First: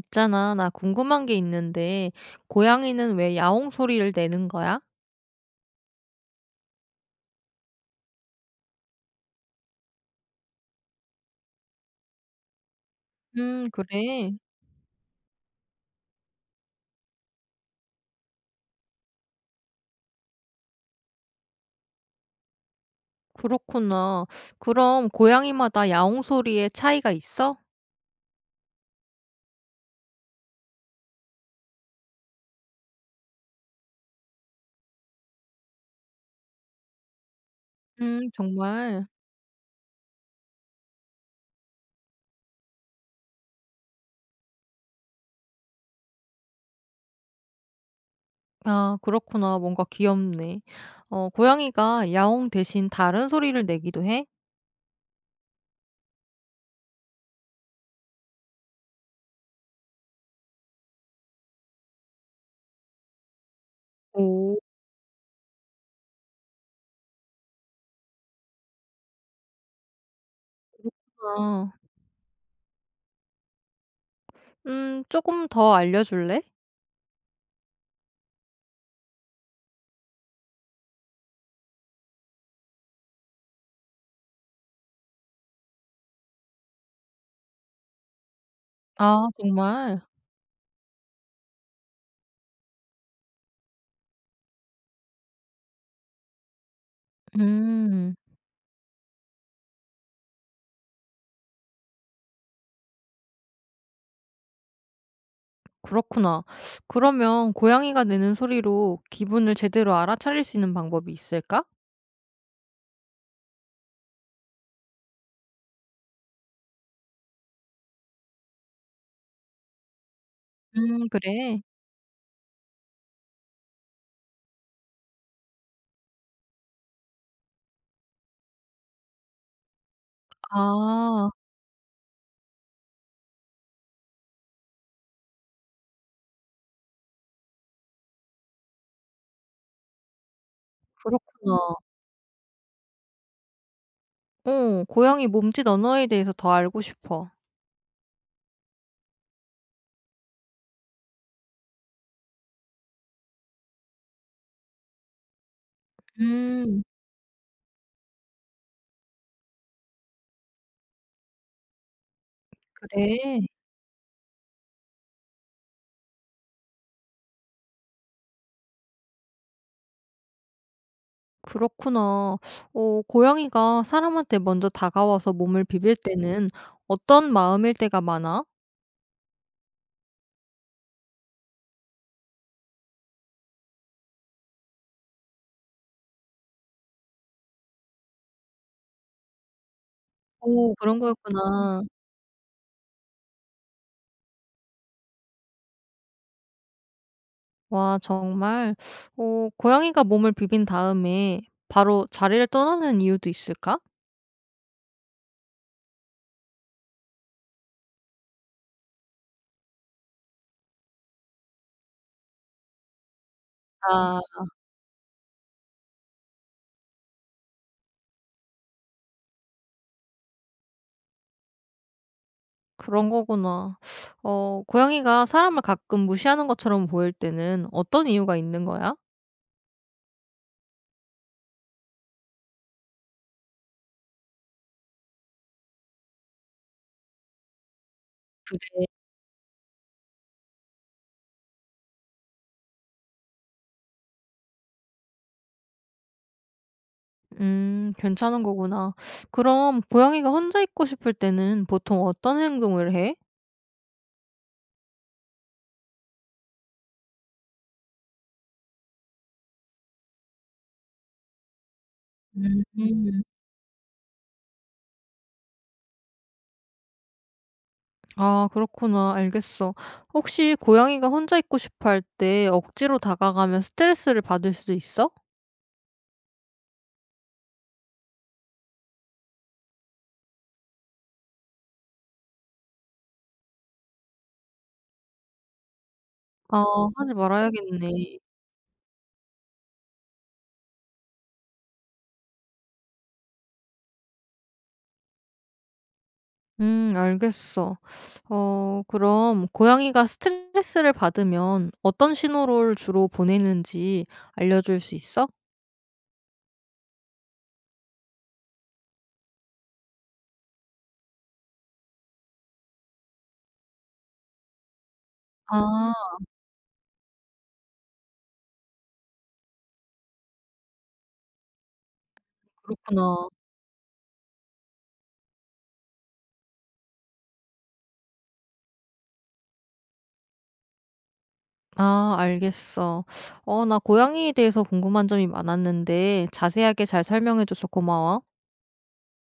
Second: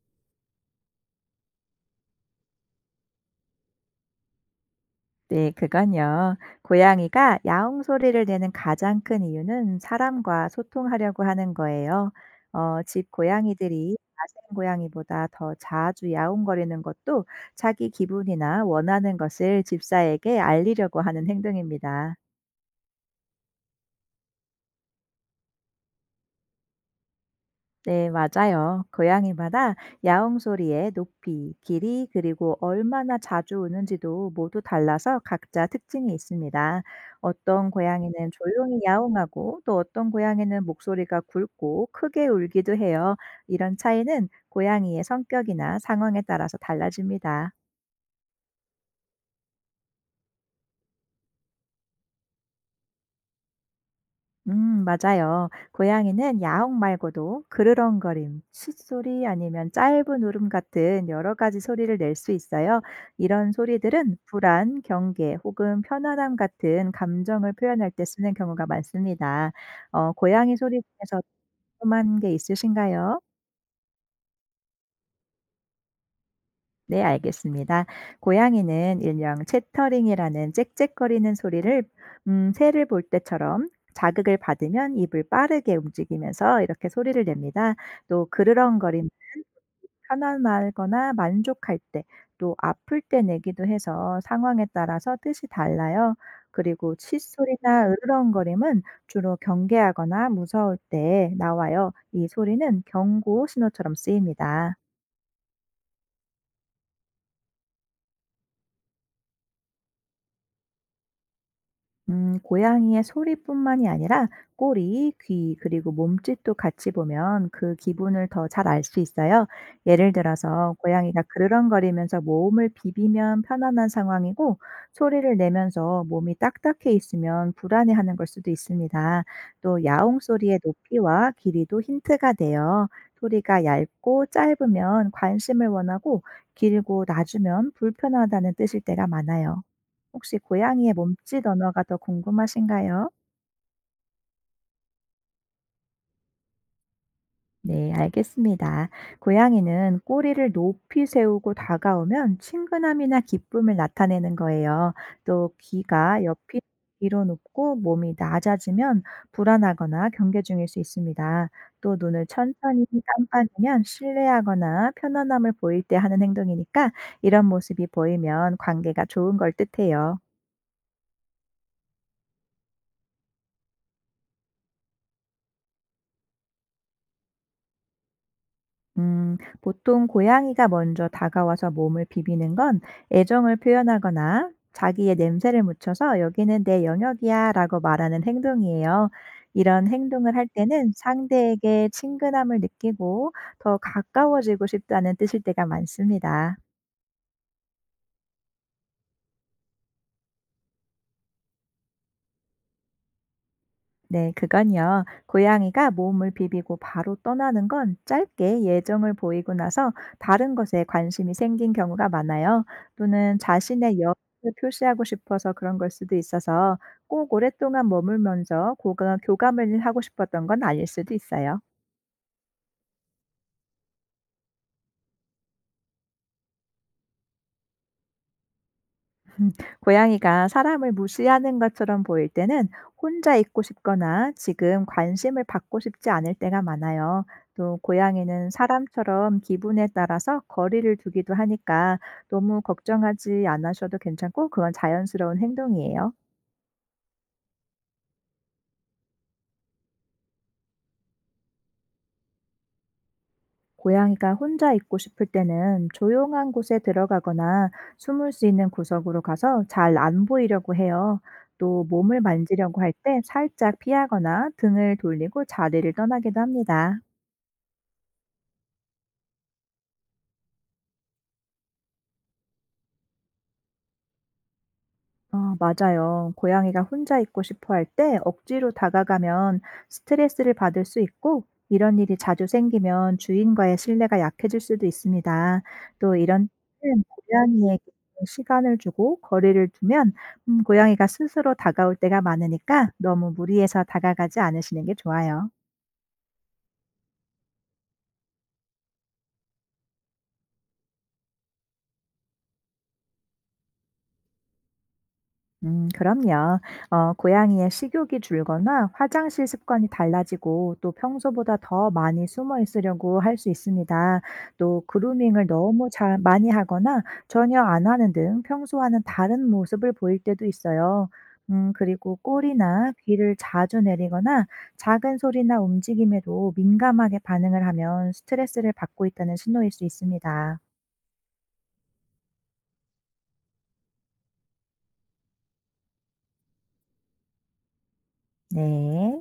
있잖아, 나 궁금한 게 있는데, 고양이는 왜 야옹 소리를 내는 거야? 네, 그건요. 고양이가 야옹 소리를 내는 가장 큰 이유는 사람과 소통하려고 하는 거예요. 집 고양이들이 그래. 야생 고양이보다 더 자주 야옹거리는 것도 자기 기분이나 원하는 것을 집사에게 알리려고 하는 행동입니다. 그렇구나. 그럼 고양이마다 야옹 소리에 차이가 있어? 네, 맞아요. 고양이마다 야옹 소리의 높이, 길이, 그리고 얼마나 자주 우는지도 모두 달라서 각자 특징이 있습니다. 어떤 고양이는 조용히 정말. 야옹하고 또 어떤 고양이는 목소리가 굵고 크게 울기도 해요. 이런 차이는 고양이의 성격이나 상황에 따라서 달라집니다. 아, 그렇구나. 뭔가 귀엽네. 고양이가 야옹 대신 다른 소리를 내기도 해? 맞아요. 고양이는 야옹 말고도 그르렁거림, 숫소리 아니면 짧은 울음 같은 여러 가지 소리를 낼 수 있어요. 이런 소리들은 오, 불안, 경계 혹은 편안함 같은 감정을 표현할 때 쓰는 경우가 많습니다. 고양이 소리 중에서 아. 궁금한 게 있으신가요? 조금 더 알려줄래? 네, 알겠습니다. 고양이는 일명 채터링이라는 짹짹거리는 소리를 새를 볼 때처럼 자극을 받으면 입을 빠르게 움직이면서 이렇게 소리를 냅니다. 또 그르렁거리은 아, 정말? 편안하거나 만족할 때, 또 아플 때 내기도 해서 상황에 따라서 뜻이 달라요. 그리고 칫소리나 음, 으르렁거림은 주로 경계하거나 무서울 때 나와요. 이 소리는 경고 신호처럼 쓰입니다. 그렇구나. 그러면 고양이가 내는 소리로 기분을 제대로 알아차릴 수 있는 방법이 있을까? 고양이의 소리뿐만이 아니라 꼬리, 귀, 그리고 몸짓도 같이 보면 그 기분을 더 잘 알 수 있어요. 예를 들어서 고양이가 그래? 그르렁거리면서 몸을 비비면 편안한 상황이고 소리를 내면서 몸이 딱딱해 있으면 불안해하는 걸 수도 있습니다. 또 야옹 소리의 아 높이와 길이도 힌트가 돼요. 소리가 얇고 짧으면 관심을 원하고 길고 낮으면 불편하다는 뜻일 때가 많아요. 혹시 고양이의 몸짓 그렇구나. 언어가 더 궁금하신가요? 고양이 몸짓 언어에 대해서 더 알고 싶어. 네, 알겠습니다. 고양이는 꼬리를 높이 세우고 다가오면 친근함이나 기쁨을 나타내는 거예요. 또 귀가 옆이 음 뒤로 눕고 몸이 낮아지면 불안하거나 경계 중일 수 있습니다. 또 눈을 천천히 그래? 깜빡이면 신뢰하거나 편안함을 보일 때 하는 행동이니까 이런 모습이 보이면 관계가 좋은 걸 뜻해요. 그렇구나. 고양이가 사람한테 먼저 다가와서 몸을 비빌 때는 어떤 마음일 때가 많아? 보통 고양이가 먼저 다가와서 몸을 비비는 건 애정을 표현하거나 자기의 냄새를 묻혀서 여기는 내 영역이야 라고 말하는 행동이에요. 이런 행동을 할 오, 때는 그런 거였구나. 상대에게 친근함을 느끼고 더 가까워지고 싶다는 뜻일 때가 많습니다. 와, 정말. 고양이가 몸을 비빈 다음에 바로 자리를 떠나는 이유도 있을까? 네, 그건요. 고양이가 몸을 비비고 바로 떠나는 건 짧게 예정을 보이고 나서 다른 것에 관심이 생긴 경우가 많아요. 또는 자신의 아. 여유를 표시하고 싶어서 그런 걸 수도 있어서 꼭 오랫동안 머물면서 교감을 하고 싶었던 건 아닐 수도 있어요. 그런 거구나. 고양이가 사람을 가끔 무시하는 것처럼 보일 때는 어떤 이유가 있는 거야? 음, 고양이가 사람을 무시하는 것처럼 보일 때는 혼자 있고 싶거나 지금 관심을 받고 싶지 않을 때가 많아요. 또 고양이는 그래. 사람처럼 기분에 따라서 거리를 두기도 하니까 너무 걱정하지 않으셔도 괜찮고 그건 자연스러운 행동이에요. 음, 괜찮은 거구나. 그럼 고양이가 혼자 있고 싶을 때는 보통 어떤 행동을 해? 고양이가 혼자 있고 싶을 때는 조용한 곳에 들어가거나 숨을 수 있는 구석으로 가서 잘 안 보이려고 해요. 또 몸을 만지려고 할 때 음. 살짝 피하거나 등을 돌리고 자리를 떠나기도 합니다. 아, 그렇구나. 알겠어. 혹시 고양이가 혼자 있고 싶어 할 때 억지로 다가가면 스트레스를 받을 수도 있어? 아 맞아요. 고양이가 혼자 있고 싶어 할 때 억지로 다가가면 스트레스를 받을 수 있고 이런 일이 자주 생기면 주인과의 신뢰가 약해질 수도 있습니다. 또 이런 아, 때는 하지 고양이에게 말아야겠네. 시간을 주고 거리를 두면 고양이가 스스로 다가올 때가 많으니까 너무 무리해서 다가가지 않으시는 게 좋아요. 음, 알겠어. 그럼 고양이가 스트레스를 받으면 어떤 신호를 주로 보내는지 알려줄 수 있어? 그럼요. 고양이의 식욕이 줄거나 화장실 습관이 달라지고 또 평소보다 더 많이 숨어 있으려고 할 수 있습니다. 또 그루밍을 너무 아, 잘 많이 하거나 전혀 안 하는 등 평소와는 다른 모습을 보일 때도 있어요. 그리고 꼬리나 그렇구나. 귀를 자주 내리거나 작은 소리나 움직임에도 민감하게 반응을 하면 스트레스를 받고 있다는 신호일 수 있습니다. 아, 알겠어. 나 고양이에 대해서 궁금한 점이 많았는데 자세하게 잘 설명해줘서 고마워. 네.